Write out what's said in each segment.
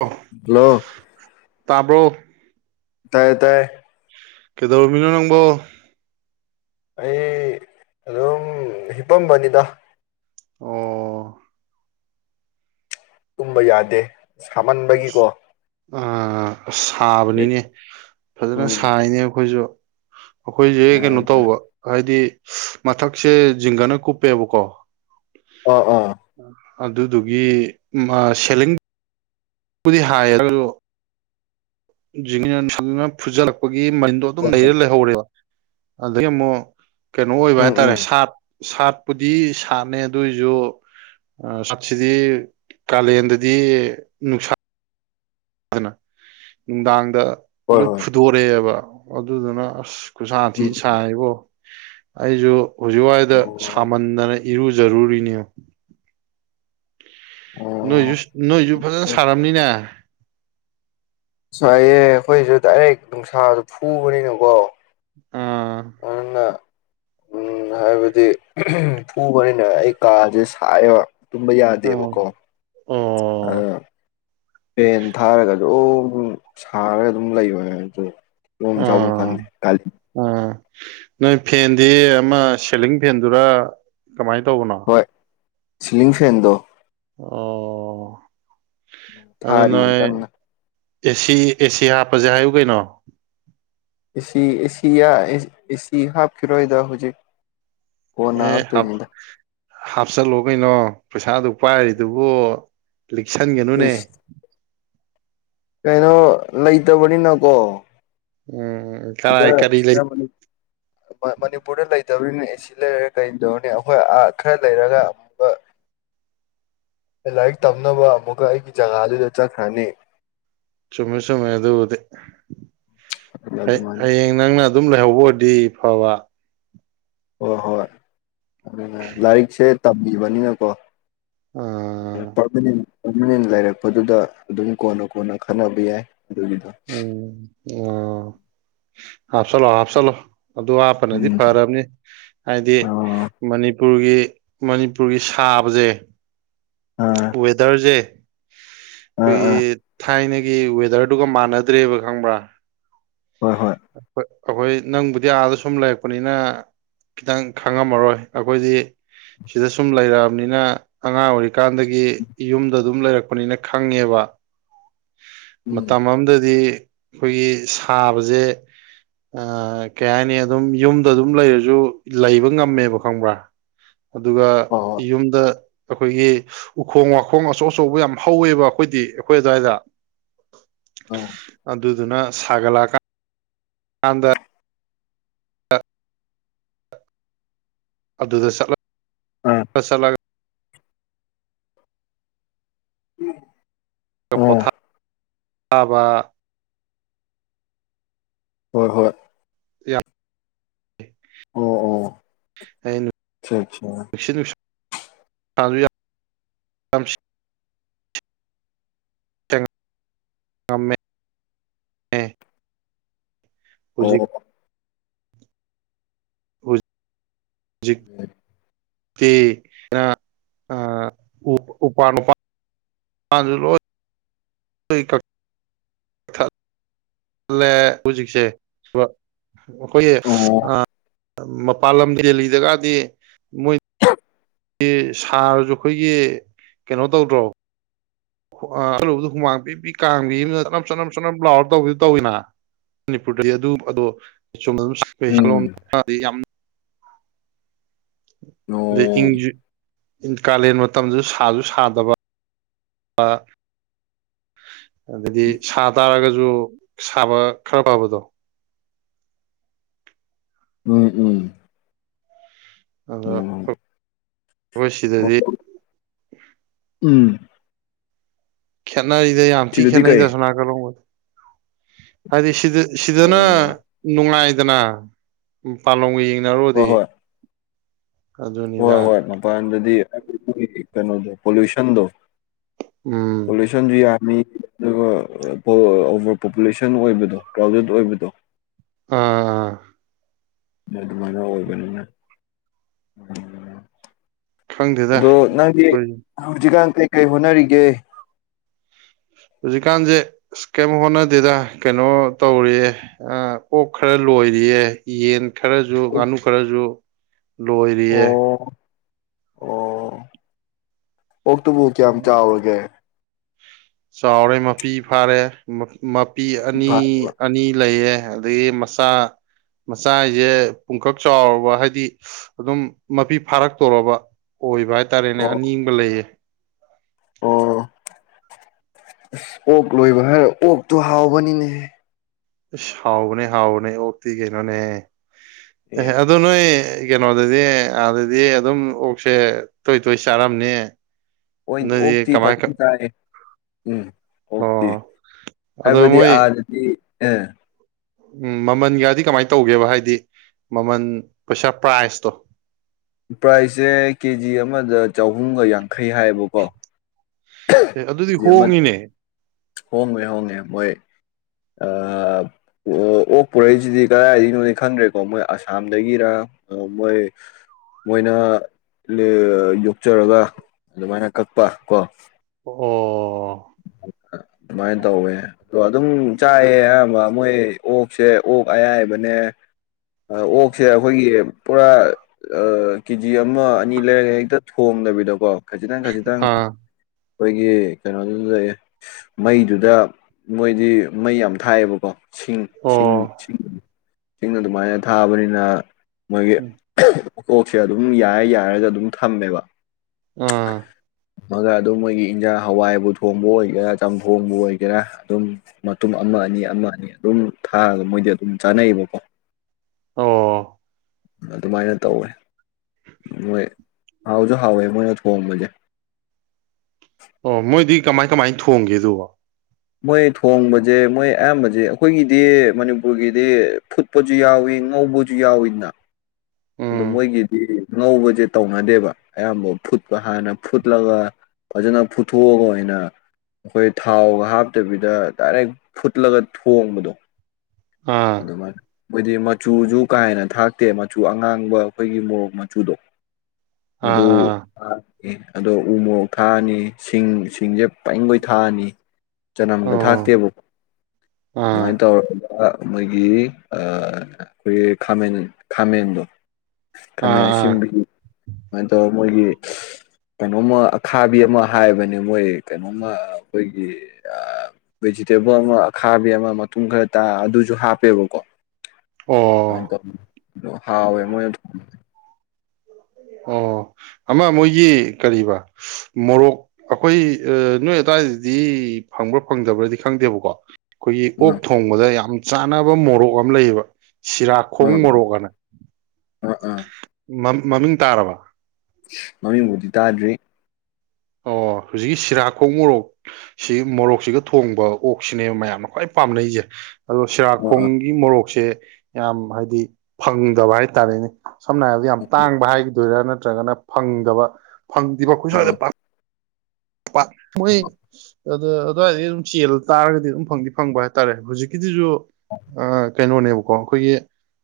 of [unintelligible] ꯍꯜꯂꫭ ꯇꯥꯕ꯭ꯔꯣ ꯇꯥꯏꯌꯦ ꯇꯥꯏꯌ‌ꯦ ꯀꯩꯗꯧꯔꯝꯃꯤꯅꯣ ꯅꯪꯕꯣ ꯑꯩ ꯑꯗꯨꯝ ꯍꯤꯄꯝꯕꯅꯤꯗ ꯑꯣ ꯇꯨꯝꯕ ꯌꯥꯗꯦ ꯁꯥꯃꯟꯕꯒꯤꯀꯣ ꯑꯥ‌ ꯑꯁ ꯁꯥꯕꯅꯤꯅꯦ ꯐꯖꯅ ꯎꯝ ꯁꯥꯏꯅꯦ ꯑꯩꯈꯣꯏꯁꯨ ꯑꯩꯈꯣꯏꯁꯦ ꯀꯩꯅꯣ ꯑꯥ ꯇꯧꯕ ꯍꯥꯏꯗꯤ ꯃꯊꯛꯁꯦ ꯖꯤꯡꯒꯅ ꯀꯨꯞꯄꯦꯕꯀꯣ ꯑꯣ ꯑꯥ ꯑꯗꯨꯗꯨꯒꯤ ꯑꯃꯥ ꯁꯦꯂꯤꯡ ꯄꯨꯗꯤ ꯍꯥꯏ ꯑꯗꫭꯔꯖꯨ ꯅ ꯐꯨꯖꯤꯜꯂꯛꯄꯒꯤ ꯃꯟꯗꯣ ꯑꯗꯨꯝ ꯍꯣꯏ ꯍꯣꯏ ꯂꯩꯔ ꯂꯩꯍꯧꯔꯦꯕ ꯑꯗꯒꯤ ꯑꯃꯨꯛ [unintelligible] ꯀꯩꯅꯣ ꯑꯣꯏꯕ ꯎꯝ ꯍꯥꯏꯇꯥꯔꯦ ꯎꯝ ꯁꯥꯠ ꯁꯥꯠꯄꯨꯗꯤ ꯁꯥꯠꯅꯦ ꯑꯗꯨꯏꯁꯨ ꯁꯤꯗꯤ ꯀꯥꯂꯦꯟꯗꯗꯤ ꯅꯨꯡꯁꯥ ꯑꯗꯨꯅ ꯅꯨꯡꯗꯥꯡꯗ ꯍꯣꯏ ꯂꯣꯏ ꯍꯣꯏ ꯐꯨꯗꯣꯔꯛꯑꯦꯕ ꯑꯗꯨꯗꯨꯅ ꯑꯁ ꯈꯨꯁꯥꯥ ꯎꯝ ꯊꯤꯅ ꯁꯥꯏꯕꯣ ꯑꯩꯁꯨ ꯍꯧꯖꯤꯛ ꯋꯥꯏꯗ ꯑꯣ ꯁꯥꯃꯟꯗꯅ ꯏꯔꯨꯖꯔꯨꯔꯤꯅꯦ ꯑꯣ ꯅꯣꯏꯁꯨ ꯅꯣꯏꯁꯨ ꯐꯖꯅ ꯁꯥꯔꯝꯅꯤꯅꯦ ꯑꯁ ꯍꯥꯏꯏꯌꯦ ꯑꯩꯈꯣꯏꯁꯨ ꯗꯥꯏꯔꯦꯛ ꯅꯨꯡꯁꯥꯁꯨ ꯐꯨꯕꯅꯤꯅꯀꯣ ꯎꯝ ꯑꯗꯨꯅ ꯎꯝ ꯍꯥꯏꯕꯗꯤ ꯐꯨꯕꯅꯤꯅ ꯑꯩ ꯀꯥꯁꯦ ꯁꯥꯏꯑꯦꯕ ꯇꯨꯝꯕ ꯑꯣ ꯌꯥꯗꯦꯕꯀꯣ ꯑꯣ ꯑꯗꫭ ꯐ‌ꯦꯟ ꯊꯥꯔꯒ ꯑꯗꯨꯝ ꯁꯥꯔꯒ ꯑꯗꯨꯝ ꯂꯩꯕ ꯑꯗꯨ ꯇꯨꯝꯐꯝ ꯆꯥꯕꯝ ꯑꯥ ꯈꯪꯗꯦ ꯀ ꯑꯥ ꯅꯣꯏ ꯐꯦꯟꯗꯤ ꯑꯃ ꯁꯦꯂꯤꯡ ꯐꯦꯟꯗꯨꯔ ꯀꯃꯥꯏꯅ ꯇꯧꯕꯅꯣ ꯍꯣꯏ ꯁꯤꯂꯤꯡ ꯐꯦꯟꯗꯣ ꯑꯣ ꯑꯥ ꯊꯥꯔꯤꯌꯦ ꯅꯥꯏ ꯀꯟꯅ ꯑꯦꯁꯤ ꯑꯦꯁꯤ ꯍꯥꯞꯄꯁꯦ ꯍꯥꯏꯌꯨ ꯀꯩꯅꯣ ꯑꯦꯁꯤ ꯑꯦꯁꯤ ꯑꯦꯁꯤ ꯍꯥꯞꯈꯤꯔꯣꯏꯗ ꯍꯧꯖꯤꯛ ꯀꯣꯟꯅ ꯑꯦ ꯍꯥꯞꯇꯣꯏꯅꯤꯗ ꯍꯥꯞꯆꯜꯂꯣ ꯀꯩꯅꯣ ꯄꯩꯁꯥ ꯑꯗꯨꯛ ꯄꯥꯏꯔꯤꯗꯨꯕꯨ ꯂꯤꯛꯁꯟꯒꯅꯨꯅꯦ ꯏꯁ ꯀꯩꯅꯣ ꯂꯩꯇꯕꯅꯤꯅꯀꯣ ꯑꯣ [unintelligible] ꯁꯤꯗ ꯁꯤꯗ ꯃꯅꯤ ꯃꯅꯤꯄꯨꯔꯗ ꯂꯩꯇꯧꯔꯤꯅꯤ ꯑꯦꯁꯤ ꯂꯩꯔꯒ ꯀꯩꯗꯧꯔꯤꯅꯤ ꯑꯩꯈꯣꯏ ꯑꯥ ꯈꯔ ꯂꯩꯔꯒ ꯑꯃꯨꯛꯀ [inaudible] ꯑꯦ ꯂꯥꯏꯔꯤꯛ ꯇꯝꯅꯕ ꯑꯃꯨꯛꯀ ꯑꯩꯒꯤ ꯖꯒꯥꯗꯨꯗ ꯆꯠꯈ꯭ꯔꯅꯤ ꯆꯨꯝꯃꯦ ꯆꯨꯝꯃꯦ ꯑꯗꯨꯕꯨꯗꯤ ꯍꯥ ꯑꯗꯨꯃꯥꯏꯅ ꯍꯥꯌꯦꯡ ꯅꯪꯅ ꯑꯗꯨꯝ ꯂꯩꯍꯧꯕ ꯑꯣꯏꯔꯗꯤ ꯐꯕ ꯍꯣꯏ ꯍꯣꯏ ꯑꯗꯨꯅ ꯂꯥꯏꯔꯤꯛꯁꯦ ꯇꯝꯃꯤꯕꯅꯤꯅꯀꯣ ꯑꯥ ꯎꯃꯤ [unintelligible] ꯑꯗꯨ ꯂꯩꯔꯛꯄꯗꯨꯗ ꯑꯗꯨꯝ ꯀꯣꯟꯅ ꯀꯣꯟꯅ ꯈꯟꯅꯕ ꯌꯥꯏ ꯑꯗꯨꯒꯤꯗꯣ ꯎꯝ ꯑꯣ ꯍꯥꯐ ꯆꯂꯣ ꯍꯥꯐ ꯆꯂꯣ ꯑꯗꯨ ꯍꯥꯞ ꯄꯅꯗꯤ ꯎꯝ ꯐꯥꯔꯥꯝꯅꯤ ꯍꯥꯏꯗꯤ ꯑ ꯃꯅꯤꯄꯨꯔꯒꯤ ꯃꯅꯤꯄꯨꯔꯒꯤ ꯁꯥꯕꯁꯦ ꯑ ꯋꯦꯗꯔꯁꯦ ꯑꯥ ꯑꯩꯈꯣꯏꯒꯤ ꯑꯥ ꯊꯥꯏꯅꯒꯤ ꯒꯤ ꯋꯦꯗꯔꯗꯨꯒ ꯃꯥꯟꯅꯗ꯭ꯔꯦꯕ ꯈꯪꯕ꯭ꯔꯥ ꯍꯣꯏ ꯍꯣꯏ ꯑꯩꯈꯣꯏ ꯅꯪꯕꯨꯗꯤ ꯑꯥꯗ ꯁꯨꯝ ꯂꯩꯔꯛꯄꯅꯤꯅ ꯈꯤꯇꯪ ꯈꯪꯉꯝꯃꯔꯣꯏ ꯑꯩꯈꯣꯏꯗꯤ ꯁꯤꯗ ꯁꯨꯝ ꯂꯩꯔꯛꯑꯕꯅꯤꯅ ꯑꯉꯥꯡ ꯑꯣꯏꯔꯤꯀꯥꯟꯗꯒꯤ ꯌꯨꯝꯗ ꯑꯗꯨꯝ ꯂꯩꯔꯛꯄꯅꯤꯅ ꯈꯪꯉꯦꯕ ꯎꯝ ꯃꯇꯝ ꯑꯃꯗꯗꯤ ꯑꯩꯈꯣꯏꯒꯤ ꯁꯥꯕꯁꯦ ꯑ ꯀꯩ ꯍꯥꯏꯅꯤ ꯑꯗꯨꯝ ꯌꯨꯝꯗ ꯑꯗꯨꯝ ꯂꯩꯔꯁꯨ ꯂꯩꯕ ꯉꯝꯃꯦꯕ ꯈꯪꯕ꯭ꯔꯥ ꯑꯗꯨꯒ ꯍꯣꯏ ꯍꯣꯏ ꯌꯨꯝꯗ ꯑꯩꯈꯣꯏꯒꯤ ꯎꯈꯣꯡ ꯋꯥꯈꯣꯡ ꯑꯆꯧ ꯑꯆꯧꯕ ꯌꯥꯝ ꯍꯧꯋꯦꯕ ꯑꯩꯈꯣꯏꯗꯤ ꯑꯩꯈꯣꯏ ꯑ꯭ꯋꯥꯏꯗ ꯑꯥ ꯑꯗꯨꯗꯨꯅ ꯁꯥꯒꯠꯂꯛꯑꯀꯥꯟ ꯀꯥꯟꯗ ꯑꯗꯨꯗ [unintelligible] ꯆꯠꯂꯒ ꯎꯝ [unintelligible] ꯄꫭꯊꯥꯕ ꯍꯣꯏ ꯍꯣꯏ ꯌꯥ [unintelligible] ꯑꯣ ꯑꯣ ꯑꯅ [unintelligible] ꯑꯆꯥ ꯑꯆꯥ [unintelligible] ꯁꯤ ꯅꯨꯡꯁ ꯌꯥ [unintelligible] ꯀꯃꯦ [unintelligible] ꯍꯧꯖꯤꯛ ꯑꯣ ꯎ [unintelligible] ꯖꯤꯛ ꯅ [unintelligible] ꯑ ꯎ [unintelligible] ꯎꯄꯥꯟ ꯎꯄꯥ ꯄꯥꯟꯖꯨ ꯂꯣꯏ ꯍ ꯀꯦ [unintelligible] [unintelligible] ꯂ‌ꯦ ꯍꯧꯖꯤꯛꯁꯦ ꯑꯩꯈꯣꯏꯒꯤ ꯎꯝ ꯑꯣ ꯑꯥ‌ ꯃꯄꯥꯟ ꯂꯝ ꯗꯦꯜꯂꯤꯗ ꯀꯗꯤ ꯃꯣꯏ ꯁꯥꯔꯁꯨ ꯑꯩꯈꯣꯏꯒꯤ ꯀꯩꯅꯣ ꯇꯧꯗ꯭ꯔꯣ ꯑꯂꯨꯕꯗ ꯍꯨꯃꯥꯡ ꯄꯤꯕꯤ ꯀꯥꯡꯕꯤ ꯑꯃ ꯆꯅꯝ ꯆꯅꯝ ꯆꯅꯝ ꯂꯥꯎꯔ ꯇꯧꯕꯤꯗꯨ ꯇꯧꯋꯤꯅ ꯃꯅꯤꯄꯨꯔꯗꯗꯤ ꯑꯗꯨ ꯑꯗꯣ [unintelligible] ꯁꯣꯝꯗ ꯑꯗꯨꯝ ꯎꯝ ꯌꯥꯝ ꯑꯗꯩ ꯏꯪꯁꯨ ꯀꯥꯂꯦꯟ ꯃꯇꯝꯗꯁꯨ ꯁꯥꯁꯨ ꯁꯥꯗꯕ ꯑ ꯑꯗꯗꯤ ꯁꯥ ꯇꯥꯔꯒꯁꯨ ꯁꯥꯕ ꯈꯔ ꯐꯕꯗꯣ ꯎꯝ ꯎꯝ ꯑꯗ ꯑꯈꫭꯏ‌ ꯁꯤꯗꯗꯤ ꯎꯝ ꯈꯦꯠꯅꯔꯤꯗ ꯌꯥꯝ ꯊꯤ ꯁꯤꯗꯗꯤ ꯈꯦꯠꯅꯩꯗ ꯀꯩ ꯑꯁꫭꯝ ꯍꯥꯏꯗꯤ ꯑꯣ ꯁꯤꯗꯅ ꯅꯨꯡꯉꯥꯏꯗꯅ ꯃꯄꯥꯂꯣꯡꯒ ꯍꯣꯏ ꯌꯦꯡꯅꯔꯨꯔꯗꯤ ꯍꯣꯏ ꯍꯣꯏ ꯑꯗꯨꯅꯤꯗ ꯍꯣꯏ ꯃꯄꯥꯟꯗꯗꯤ ꯀꯩꯅꯣꯗꯣ ꯄꯣꯂꯨꯁꯟꯗꯣ ꯎꯝ ꯄꯣꯂꯨꯁꯟꯁꯨ ꯌꯥꯝꯃꯤ ꯑꯗꯨꯒ ꯑꯣꯚꯔ ꯄꯣꯄꯨꯂꯦꯁꯟ ꯑꯣꯏꯕꯗꯣ ꯀ꯭ꯔꯥꯎꯗꯦꯠ ꯑꯣꯏꯕꯗꯣ ꯑꯥ ꯑꯗꯨꯃꯥꯏꯅ ꯑꯣꯏꯕꯅꯤꯅ ꯈꯪꯗꯦꯗ ꯑꯗꯣ ꯅꯪꯗꯤ ꯑꯩꯈꯣꯏ ꯍꯧꯖꯤꯛꯀꯥꯟ ꯀꯩꯀꯩ ꯍꯣꯠꯅꯔꯤꯒꯦ ꯍꯧꯖꯤꯛꯀꯥꯟꯁꯦ ꯑꯁ ꯀꯩꯝ ꯍꯣꯠꯅꯗꯦꯗ ꯀꯩꯅꯣ ꯇꯧꯔꯤꯌꯦ ꯑ ꯑꯣꯛ ꯈꯔ ꯂꯣꯏꯔꯤꯌꯦ ꯌꯦꯟ ꯈꯔꯁꯨ ꯉꯥꯅꯨ ꯈꯔꯁꯨ ꯑꯣ ꯂꯣꯏꯔꯤꯌꯦ ꯑꯣ ꯑꯣꯛꯇꯣꯕꯨ ꯀꯌꯥꯝ ꯆꯥꯎꯔꯒꯦ ꯆꯥꯎꯔꯦ ꯃꯄꯤ ꯐꯥꯔꯦ ꯃꯄꯤ ꯑꯅꯤ ꯐꯥꯕ ꯑꯅꯤ ꯂꯩꯌꯦ ꯑꯗꯒꯤ ꯃꯆꯥ ꯃꯆꯥ ꯍꯥꯏꯁꯦ ꯄꯨꯡꯈꯛ ꯆꯥꯎꯔꯕ ꯍꯥꯏꯗꯤ ꯑꯗꯨꯝ ꯃꯄꯤ ꯐꯥꯔꯛꯇꯣꯔꯕ ꯑꯣꯏꯕ ꯍꯥꯏꯇꯥꯔꯦꯅꯦ ꯑꯣ ꯑꯅꯤꯡ ꯑꯃꯒ ꯂꯩꯌꯦ ꯑꯣ ꯑꯁ ꯑꯣꯛ ꯂꯣꯏꯕ ꯍꯥꯏꯔ ꯑꯣꯛꯇꯣ ꯍꯥꯎꯕꯅꯤꯅꯦꯍ ꯍꯥꯎꯕꯅꯦ ꯍꯥꯎꯕꯅꯦ ꯑꯣꯛꯇꯤ ꯀꯩꯅꯣꯅꯦ ꯑꯦ ꯑꯗꯨ ꯅꯣꯏ ꯀꯩꯅꯣꯗꯗꯤ ꯑꯥꯗꯗꯤ ꯑꯗꯨꯝ ꯑꯣꯛꯁꯦ ꯇꯣꯏ ꯇꯣꯏ ꯆꯥꯔꯝꯅꯤ ꯅꯣꯏꯗꯤ ꯑꯣꯛꯇꯤ ꯀꯃꯥꯏ ꯐꯖ ꯆꯥꯏ ꯎꯝ ꯑꯣꯛꯇꯤ ꯑꯣ ꯑꯗꯣ ꯍꯥꯏꯕꯗꯤ ꯃꯣꯏ ꯑꯥꯗꯗꯤ ꯑꯦ ꯎꯝ ꯃꯃꯜ ꯒꯥꯗꯤ ꯀꯃꯥꯏꯅ ꯇꯧꯒꯦꯕ ꯍꯥꯏꯗꯤ ꯃꯃꯜ ꯄꯩꯁꯥ ꯄ꯭ꯔꯥꯏꯖꯇꯣ ꯄ꯭ꯔꯥꯏꯁꯁꯦ ꯀꯦꯖꯤ ꯑꯃꯗ ꯆꯍꯨꯝꯒ ꯌꯥꯡꯈꯩ ꯍꯥꯏꯌꯦꯕꯀꯣ ꯑꯦ ꯑꯗꯨꯗꯤ ꯍꯣꯡꯉꯤꯅꯦ ꯍꯣꯡꯕꯗꯤ ꯍꯣꯡꯉꯦ ꯃꯣꯏ ꯑꯥ ꯑꯣ ꯑꯣꯛ ꯄꯨꯔꯛꯏꯁꯤꯗꯤ ꯀꯗꯥꯏꯗꯒꯤꯅꯣ ꯈꯪꯗ꯭ꯔꯦꯀꯣ ꯃꯣꯏ ꯑꯁꯥꯝꯗꯒꯤꯔ ꯑ ꯃꯣꯏ ꯃꯣꯏꯅ ꯌꯣꯛꯆꯔꯒ ꯑꯗꯨꯃꯥꯏꯅ ꯀꯛꯄ ꯀꯣ ꯑꯣ ꯑꯗꯨꯃꯥꯏꯅ ꯇꯧꯋꯦ ꯑꯗꯣ ꯑꯗꯨꯝ ꯆꯥꯏꯑ ꯑꯌꯥꯝꯕ ꯃꯣꯏ ꯑꯣꯛꯁꯦ ꯑꯣꯛ ꯑꯌꯥꯏꯕꯅꯦ ꯑꯣꯛꯁꯦ ꯑꯩꯈꯣꯏꯒꯤ ꯄꯨꯔꯥ ꯀꯦꯖꯤ ꯑꯃ ꯑꯅꯤ ꯂꯩꯔꯛ ꯍꯦꯛꯇ ꯊꯣꯡꯗꯕꯤꯗꯀꯣ ꯈꯖꯤꯛꯇꯪ ꯈꯖꯤꯛꯇꯪ ꯑꯥ ꯑꯩꯈꯣꯏꯒꯤ ꯀꯩꯅꯣꯗꯨꯗ ꯃꯩ ꯃꯩꯗꯨꯗ ꯃꯣꯏꯗꯤ ꯃꯩ ꯌꯥꯝ ꯊꯥꯏꯌꯦꯕꯀꯣ ꯁꯤꯡ ꯑꯣ ꯁꯤꯡ ꯑꯗꯨꯃꯥꯏꯅ ꯊꯥꯕꯅꯤꯅ ꯃꯣꯏꯒꯤ ꯑꯣꯛꯁꯦ ꯑꯗꯨꯝ ꯌꯥꯔ ꯌꯥꯔꯒ ꯑꯗꯨꯝ ꯊꯝꯃꯦꯕ ꯑꯥꯝ ꯊꯥꯝꯃꯒ ꯑꯗꯨꯝ ꯃꯣꯏꯒꯤ ꯏꯟꯖꯥꯡ ꯍꯋꯥꯏꯕꯨ ꯊꯣꯡꯕ ꯑꯣꯏꯒꯦꯔꯥ ꯆꯝꯊꯣꯡꯕꯨ ꯑꯣꯏꯒꯦꯔꯥ ꯑꯗꯨꯝ ꯃꯇꯨꯝ ꯑꯃ ꯑꯅꯤ ꯑꯃ ꯑꯅꯤ ꯑꯗꯨꯝ ꯊꯥꯛꯑ ꯃꯣꯏꯗꯤ ꯑꯗꯨꯝ ꯆꯥꯅꯩꯑꯦꯕꯀꯣ ꯑꯣ ꯑꯗꯨꯃꯥꯏꯅ ꯇꯧꯋꯦ ꯃꯣꯏ ꯍꯥꯎꯁꯨ ꯍꯥꯎꯋꯦ ꯃꯣꯏꯅ ꯊꯣꯡꯕꯁꯦ ꯑꯣ ꯃꯣꯏꯗꯤ ꯀꯃꯥꯏ ꯀꯃꯥꯏ ꯊꯣꯡꯒꯦ ꯑꯗꯨꯕꯣ ꯃꯣꯏ ꯊꯣꯡꯕꯁꯦ ꯃꯣꯏ ꯑꯌꯥꯝꯕꯁꯦ ꯑꯩꯈꯣꯏꯒꯤꯗꯤ ꯃꯅꯤꯄꯨꯔꯒꯤꯗꯤ ꯐꯨꯠ ꯐꯨꯞꯄꯁꯨ ꯌꯥꯎꯋꯤ ꯉꯧꯕꯁꯨ ꯌꯥꯎꯋꯤꯅ ꯑꯗꯨ ꯎꯝ ꯃꯣꯏꯒꯤꯗꯤ ꯉꯧꯕꯁꯦ ꯇꯧꯅꯗꯦꯕ ꯑꯌꯥꯝꯕ ꯐꯨꯠꯄ ꯍꯥꯟꯅ ꯐꯨꯠꯂꯒ ꯐꯖꯅ ꯄꯨꯊꯣꯛꯑꯒ ꯑꯣꯏꯅ ꯑꯩꯈꯣꯏ ꯊꯥꯎꯒ ꯍꯥꯞꯇꯕꯤꯗ ꯗꯥꯏꯔꯦꯛ ꯐꯨꯠꯂꯒ ꯊꯣꯡꯕꯗꯣ ꯑꯥ ꯑꯗꯨꯃꯥꯏꯅ ꯃꯣꯢꯗꯤ ꯃꯆꯨꯁꯨ ꯀꯥ ꯍꯦꯟꯅ ꯊꯥꯛꯇꯦ ꯃꯆꯨ ꯑꯉꯥꯡꯕ ꯑꯩꯈꯣꯏꯒꯤ ꯃꯣꯔꯣꯛ ꯃꯆꯨꯗꯣ [unintelligible] ꯑꯗꯨ ꯊꯥꯛꯑꯅꯤ ꯑꯗꯣ ꯎꯃꯨꯔꯣꯛ ꯊꯥꯛꯑꯅꯤ ꯁꯤꯡ ꯁꯤꯡꯁꯦ ꯄꯩꯉꯩ ꯊꯥꯛꯑꯅꯤ ꯆꯅꯝꯒ ꯑꯣ ꯊꯥꯛꯇꯦꯕ ꯑꯥ ꯑꯗꯨꯃꯥꯏꯅ ꯇꯧꯔꯒ ꯃꯣꯏꯒꯤ ꯑꯩꯈꯣꯏꯒꯤ ꯈꯥꯃꯦꯟ ꯈꯥꯃꯦꯟꯗꯣ ꯑꯥ ꯈꯥꯃꯦꯟ ꯑꯁꯤ ꯑꯥ ꯑꯁꯤꯟꯕꯤ ꯁꯨꯃꯥꯏꯅ ꯇꯧꯔ ꯃꯣꯏꯒꯤ ꯀꯩꯅꯣꯝꯃ ꯑꯈꯥꯕꯤ ꯑꯃ ꯍꯥꯏꯕꯅꯦ ꯃꯣꯏ ꯀꯩꯅꯣꯃ ꯑꯩꯈꯣꯏꯒꯤ ꯚꯦꯖꯤꯇꯦꯕꯜ ꯑꯃ ꯑꯈꯥꯕꯤ ꯑꯃ ꯃꯇꯨꯡ ꯈꯔ ꯇ ꯑꯗꯨ ꯨ ꯑꯗꯨꯁꯨ ꯍꯥꯞꯄꯦꯕꯀꯣ ꯑꯣ ꯃꯥꯏ [unintelligible] ꯇꯧ ꯍꯥꯎꯋꯦ ꯃꯣꯏ ꯑꯗꯨ ꯑꯣ ꯑꯃ ꯃꯣꯏꯒꯤ ꯀꯔꯤꯕ ꯃꯣꯔꯣꯛ ꯑꯩꯈꯣꯏ ꯅꯣꯏ ꯑꯗꯨꯋꯥꯏꯗꯗꯤ ꯐꯪꯕ꯭ꯔꯥ ꯐꯪꯗꯕ꯭ꯔꯗꯤ ꯈꯪꯗꯦꯕꯀꯣ ꯑꯩꯈꯣꯏꯒꯤ ꯑꯣꯛ ꯊꯣꯡꯕꯗ ꯌꯥꯝ ꯆꯥꯅꯕ ꯃꯣꯔꯣꯛ ꯑꯃ ꯂꯩꯌꯦꯕ ꯁꯤꯔꯥꯈꯣꯡ ꯑꯥ ꯃꯣꯔꯣꯛꯑꯅ ꯑꯥ ꯑꯥ ꯃꯃꯤꯡ ꯇꯥꯔꯕ ꯃꯃꯤꯡꯕꯨꯗꯤ ꯇꯥꯗ꯭ꯔꯤ ꯑꯣ ꯍꯧꯖꯤꯛꯀꯤ ꯁꯤꯔꯥꯈꯣꯛ ꯃꯣꯔꯣꯛ ꯁꯤ ꯃꯣꯔꯣꯛꯁꯤꯒ ꯊꯣꯡꯕ ꯑꯣꯛꯁꯤꯅꯦꯕ ꯃꯌꯥꯝꯅ ꯈ꯭ꯋꯥꯏ ꯄꯥꯝꯅꯩꯁꯦ ꯑꯗꯣ ꯑꯥ ꯁꯤꯔꯥꯈꯣꯡꯒꯤ ꯃꯣꯔꯣꯛꯁꯦ ꯌꯥꯝ ꯍꯥꯏꯗꯤ ꯐꯪꯗꯕ ꯍꯥꯏꯇꯥꯔꯦꯅꯦ ꯁꯝꯅ ꯍꯥꯏꯔꯕꯗ ꯌꯥꯝ ꯑꯥ ꯇꯥꯡꯕ ꯍꯥꯏꯈꯤꯗꯣꯏꯔꯥ ꯅꯠꯇ꯭ꯔꯒꯅ ꯐꯪꯗꯕ ꯐꯪꯗꯦꯕ ꯑꯩꯈꯣꯢ ꯁꯨꯋꯥꯢꯗ ꯑꯣ ꯄꯥꯛ ꯄꯥꯛ ꯃꯣꯏ ꯑꯗ ꯑꯗꯨꯋꯥꯏꯗꯩ ꯑꯗꯨꯝ ꯆꯦꯜꯂ ꯇꯥꯔꯒꯗꯤ ꯑꯗꯨꯝ ꯐꯪꯗꯤ ꯐꯪꯕ ꯍꯥꯏꯇꯥꯔꯦ ꯍꯧꯖꯤꯛꯀꯤꯗꯤꯁꯨ ꯀꯩꯅꯣꯅꯦꯕꯀꯣ ꯑꯩꯈꯣꯏꯒꯤ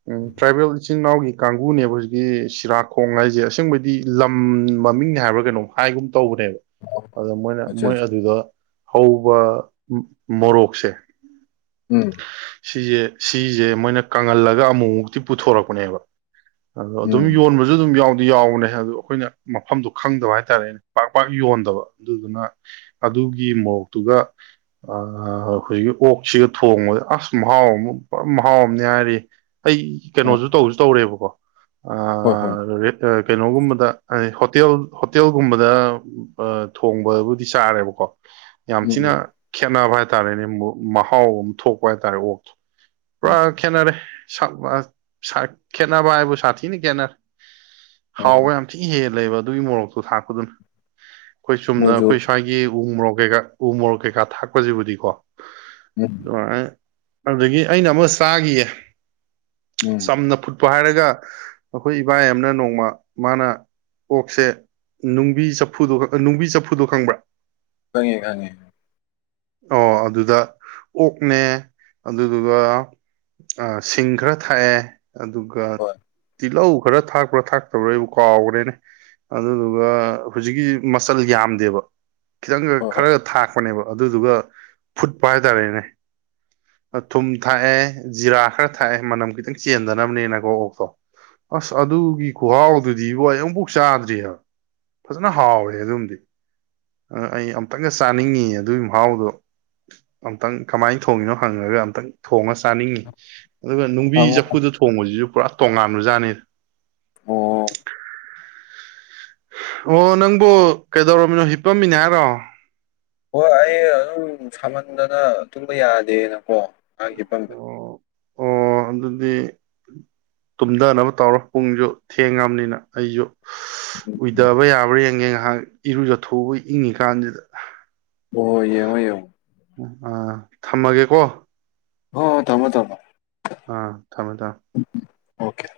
ꯎꯝ ꯇ꯭ꯔꯥꯏꯕꯦꯜ ꯏꯆꯤꯟ ꯏꯅꯥꯎꯒꯤ ꯀꯥꯡꯕꯨꯅꯦꯕ ꯍꯧꯖꯤꯛꯀꯤ ꯁꯤꯔꯥꯈꯣꯡ ꯍꯥꯏꯁꯦ ꯑꯁꯦꯡꯕꯩꯗꯤ ꯂꯝ ꯃꯃꯤꯡꯅꯦ ꯍꯥꯏꯕ꯭ꯔꯥ ꯀꯩꯅꯣꯝ ꯍꯥꯏꯒꯨꯝ ꯇꯧꯕꯅꯦꯕ ꯑꯗ ꯃꯣꯏꯅ ꯑꯠꯆꯥ ꯃꯣꯏ ꯑꯠꯆꯥ ꯑꯗꯨꯗ ꯍꯧꯕ ꯃꯣꯔꯣꯛꯁꯦ ꯎꯝ ꯁꯤꯁꯦ ꯁꯤꯁꯦ ꯃꯣꯏꯅ ꯀꯪꯍꯜꯂꯒ ꯑꯃꯨꯛ ꯃꯨꯛꯇꯤ ꯄꯨꯊꯣꯔꯛꯄꯅꯦꯕ ꯑꯗꯣ ꯑꯗꯨꯝ ꯎꯝ ꯌꯣꯟꯕꯁꯨ ꯑꯗꯨꯝ ꯌꯥꯎꯗꯤ ꯌꯥꯎꯕꯅꯦ ꯑꯗꯨꯗꯣ ꯑꯩꯈꯣꯏꯅ ꯃꯐꯝꯗꯣ ꯈꯪꯗꯕ ꯍꯥꯏꯇꯥꯔꯦꯅꯦ ꯄꯥꯛ ꯄꯥꯛ ꯌꯣꯟꯗꯕ ꯑꯗꯨꯗꯨꯅ ꯑꯗꯨꯒꯤ ꯃꯣꯔꯣꯛꯇꯨꯒ ꯍꯧꯖꯤꯛꯀꯤ ꯑꯣꯛꯁꯤꯒ ꯊꯣꯡꯕꯗ ꯑꯁ ꯃꯍꯥꯎ ꯑꯃ ꯃꯍꯥꯎ ꯑꯝꯅꯦ ꯍꯥꯏꯔꯤꯌꯦ ꯑꯩ ꯑꯣ ꯀꯩꯅꯣꯁꯨ ꯇꯧꯁꯨ ꯇꯧꯔꯦꯕꯀꯣ ꯍꯣꯏ ꯍꯣꯏ ꯑꯥ ꯑꯗꯨꯗꯩ ꯀꯩꯅꯣꯒꯨꯝꯕꯗ ꯍꯥꯢꯗꯤ ꯍꯣꯇꯦꯜ ꯍꯣꯇꯦꯜꯒꯨꯝꯕꯗ ꯑ ꯊꯣꯡꯕꯕꯨꯗꯤ ꯆꯥꯔꯦꯕꯀꯣ ꯌꯥꯝ ꯎꯝ ꯊꯤꯅ ꯈꯦꯠꯅꯕ ꯍꯥꯏꯇꯥꯔꯦꯅꯦ ꯃꯍꯥꯎ ꯊꯣꯛꯄ ꯍꯥꯏꯇꯥꯔꯦ ꯑꯣꯛꯇꯣ ꯎꯝ ꯎꯝ ꯄꯨꯔꯥ ꯈꯦꯠꯅꯔꯦ ꯁꯥꯛ ꯈꯦꯠꯅꯕ ꯍꯥꯏꯕꯨ ꯁꯥꯊꯤꯅ ꯈꯦꯠꯅꯔꯦ ꯍꯥꯎꯕ ꯑꯣ ꯌꯥꯝ ꯊꯤꯅ ꯍꯦꯜꯂꯕ ꯑꯗꯨꯒꯤ ꯃꯣꯔꯣꯛꯇꯣ ꯊꯥꯛꯄꯗꯨꯅ ꯑꯩꯈꯣꯏ ꯆꯨꯝꯅ ꯃꯣꯏꯁꯨ ꯑꯩꯈꯣꯏ ꯁ꯭ꯋꯥꯏ ꯒꯤ ꯎꯨ ꯃꯣꯔꯣꯛ ꯀꯩꯀꯥ ꯎꯨ ꯃꯣꯔꯣꯛ ꯀꯩꯀꯥ ꯊꯥꯛꯄꯁꯤꯕꯨꯗꯤꯀꯣ ꯎꯝ ꯑꯗꯨꯃꯥꯏꯅ ꯑꯗꯨꯗꯒꯤ ꯑꯩꯅ ꯑꯃ ꯆꯥꯈꯤꯌꯦ ꯎꯝ ꯆꯝꯅ ꯐꯨꯠ ꯄꯥꯏꯔꯒ ꯑꯩꯈꯣꯏ ꯏꯕꯥꯢ ꯑꯃꯅ ꯅꯣꯡꯃ ꯃꯥꯅ ꯑꯣꯛꯁꯦ ꯅꯨꯡꯕꯤ ꯆꯐꯨꯗꯣ ꯅꯨꯡꯕꯤ ꯆꯐꯨꯗꯣ ꯈꯪꯕ꯭ꯔꯥ ꯈꯪꯉꯦ ꯈꯪꯉꯦ ꯑꯣ ꯑꯗꯨꯗ ꯑꯣꯛꯅꯦ ꯑꯗꯨꯗꯨꯒ ꯁꯤꯡ ꯈꯔ ꯊꯥꯛꯑꯦ ꯑꯗꯨꯒ ꯍꯣꯏ ꯇꯤꯜꯂꯧ ꯈꯔ ꯊꯥꯛꯄ꯭ꯔꯥ ꯊꯥꯛꯇꯕ꯭ꯔꯥ ꯑꯩꯕꯨ ꯀꯥꯎꯈ꯭ꯔꯦꯅꯦ ꯑꯗꯨꯗꯨꯒ ꯍꯧꯖꯤꯛꯀꯤ ꯃꯆꯜ ꯌꯥꯝꯗꯦꯕ ꯈꯤꯇꯪꯒ ꯍꯣꯏ ꯍꯣꯏ ꯈꯔꯒ ꯊꯥꯛꯄꯅꯦꯕ ꯑꯗꯨꯗꯨꯒ ꯐꯨꯠꯄ ꯍꯥꯏꯇꯥꯔꯦꯅꯦ ꯑ ꯊꯨꯝ ꯊꯥꯛꯑꯦ ꯖꯤꯔꯥ ꯈꯔ ꯊꯥꯛꯑꯦ ꯃꯅꯝ ꯈꯤꯇꯪ ꯆꯦꯟꯗꯅꯕꯅꯦꯅꯀꯣ ꯑꯣꯛꯇꯣ ꯑꯁ ꯑꯗꯨꯒꯤ ꯈꯨꯍꯥꯎꯗꯨꯗꯤꯕꯣ ꯑꯩ ꯑꯃꯨꯛꯐꯥꯎ ꯆꯥꯗ꯭ꯔꯤ ꯍꯥꯏꯕ ꯐꯖꯅ ꯍꯥꯎꯋꯦ ꯑꯗꯨꯝꯗꯤ ꯑ ꯑꯩ ꯑꯝꯇꯪꯒ ꯆꯥꯅꯤꯡꯉꯤ ꯑꯗꯨꯏ ꯑꯍꯥꯎꯗꯣ ꯑꯝꯇꯪ ꯀꯃꯥꯏ ꯊꯣꯡꯉꯤꯅꯣ ꯍꯪꯉꯒ ꯑꯝꯇꯪ ꯊꯣꯡꯉ ꯆꯥꯅꯤꯡꯉꯤ ꯑꯗꯨꯒ ꯅꯨꯡꯕꯤ ꯍꯪꯉꯣ ꯆꯐꯨꯗ ꯊꯣꯡꯕꯖꯤꯖꯨ ꯄꯨꯔꯥ ꯇꯣꯉꯥꯟꯕꯖꯥꯠꯅꯤ ꯑꯣ ꯑꯣ ꯅꯪꯕꯨ ꯀꯩꯗꯧꯔꯝꯃꯤꯅꯣ ꯍꯤꯞꯄꯝꯃꯤꯅꯦ ꯍꯥꯏꯔꯣ ꯍꯣ ꯑꯩꯅ ꯑꯗꯨꯝ ꯁꯥꯃꯟꯗꯅ ꯇꯨꯝꯕ ꯌꯥꯗꯦꯅꯀꯣ ꯉꯍꯥꯛ ꯍꯤꯞꯄꯝ ꯑꯣ ꯑꯣ ꯑꯗꯨꯗꯤ ꯇꯨꯝꯗꯅꯕ ꯇꯧꯔꯣ ꯄꯨꯡꯁꯨ ꯊꯦꯡꯉꯝꯅꯤꯅ ꯑꯩꯖꯨ ꯑꯨꯏꯗꯕ ꯌꯥꯕ꯭ꯔꯥ ꯌꯦꯡꯉꯦ ꯉꯥꯍꯥꯛ ꯏꯔꯨꯖꯊꯣꯛꯎꯕꯩ ꯏꯪꯉꯤ ꯀꯥꯟꯁꯤꯗ ꯑꯣ ꯌꯦꯡꯉꯣ ꯌꯦꯡꯉꯣ ꯑꯥ ꯊꯝꯃꯒꯦꯀꯣ ꯍꯣ ꯊꯝꯃꯣ ꯊꯝꯃꯣ ꯑꯥ ꯊꯝꯃꯦ ꯊꯝꯃꯦ ꯎꯝ ꯎꯝ ꯑꯣꯀꯦ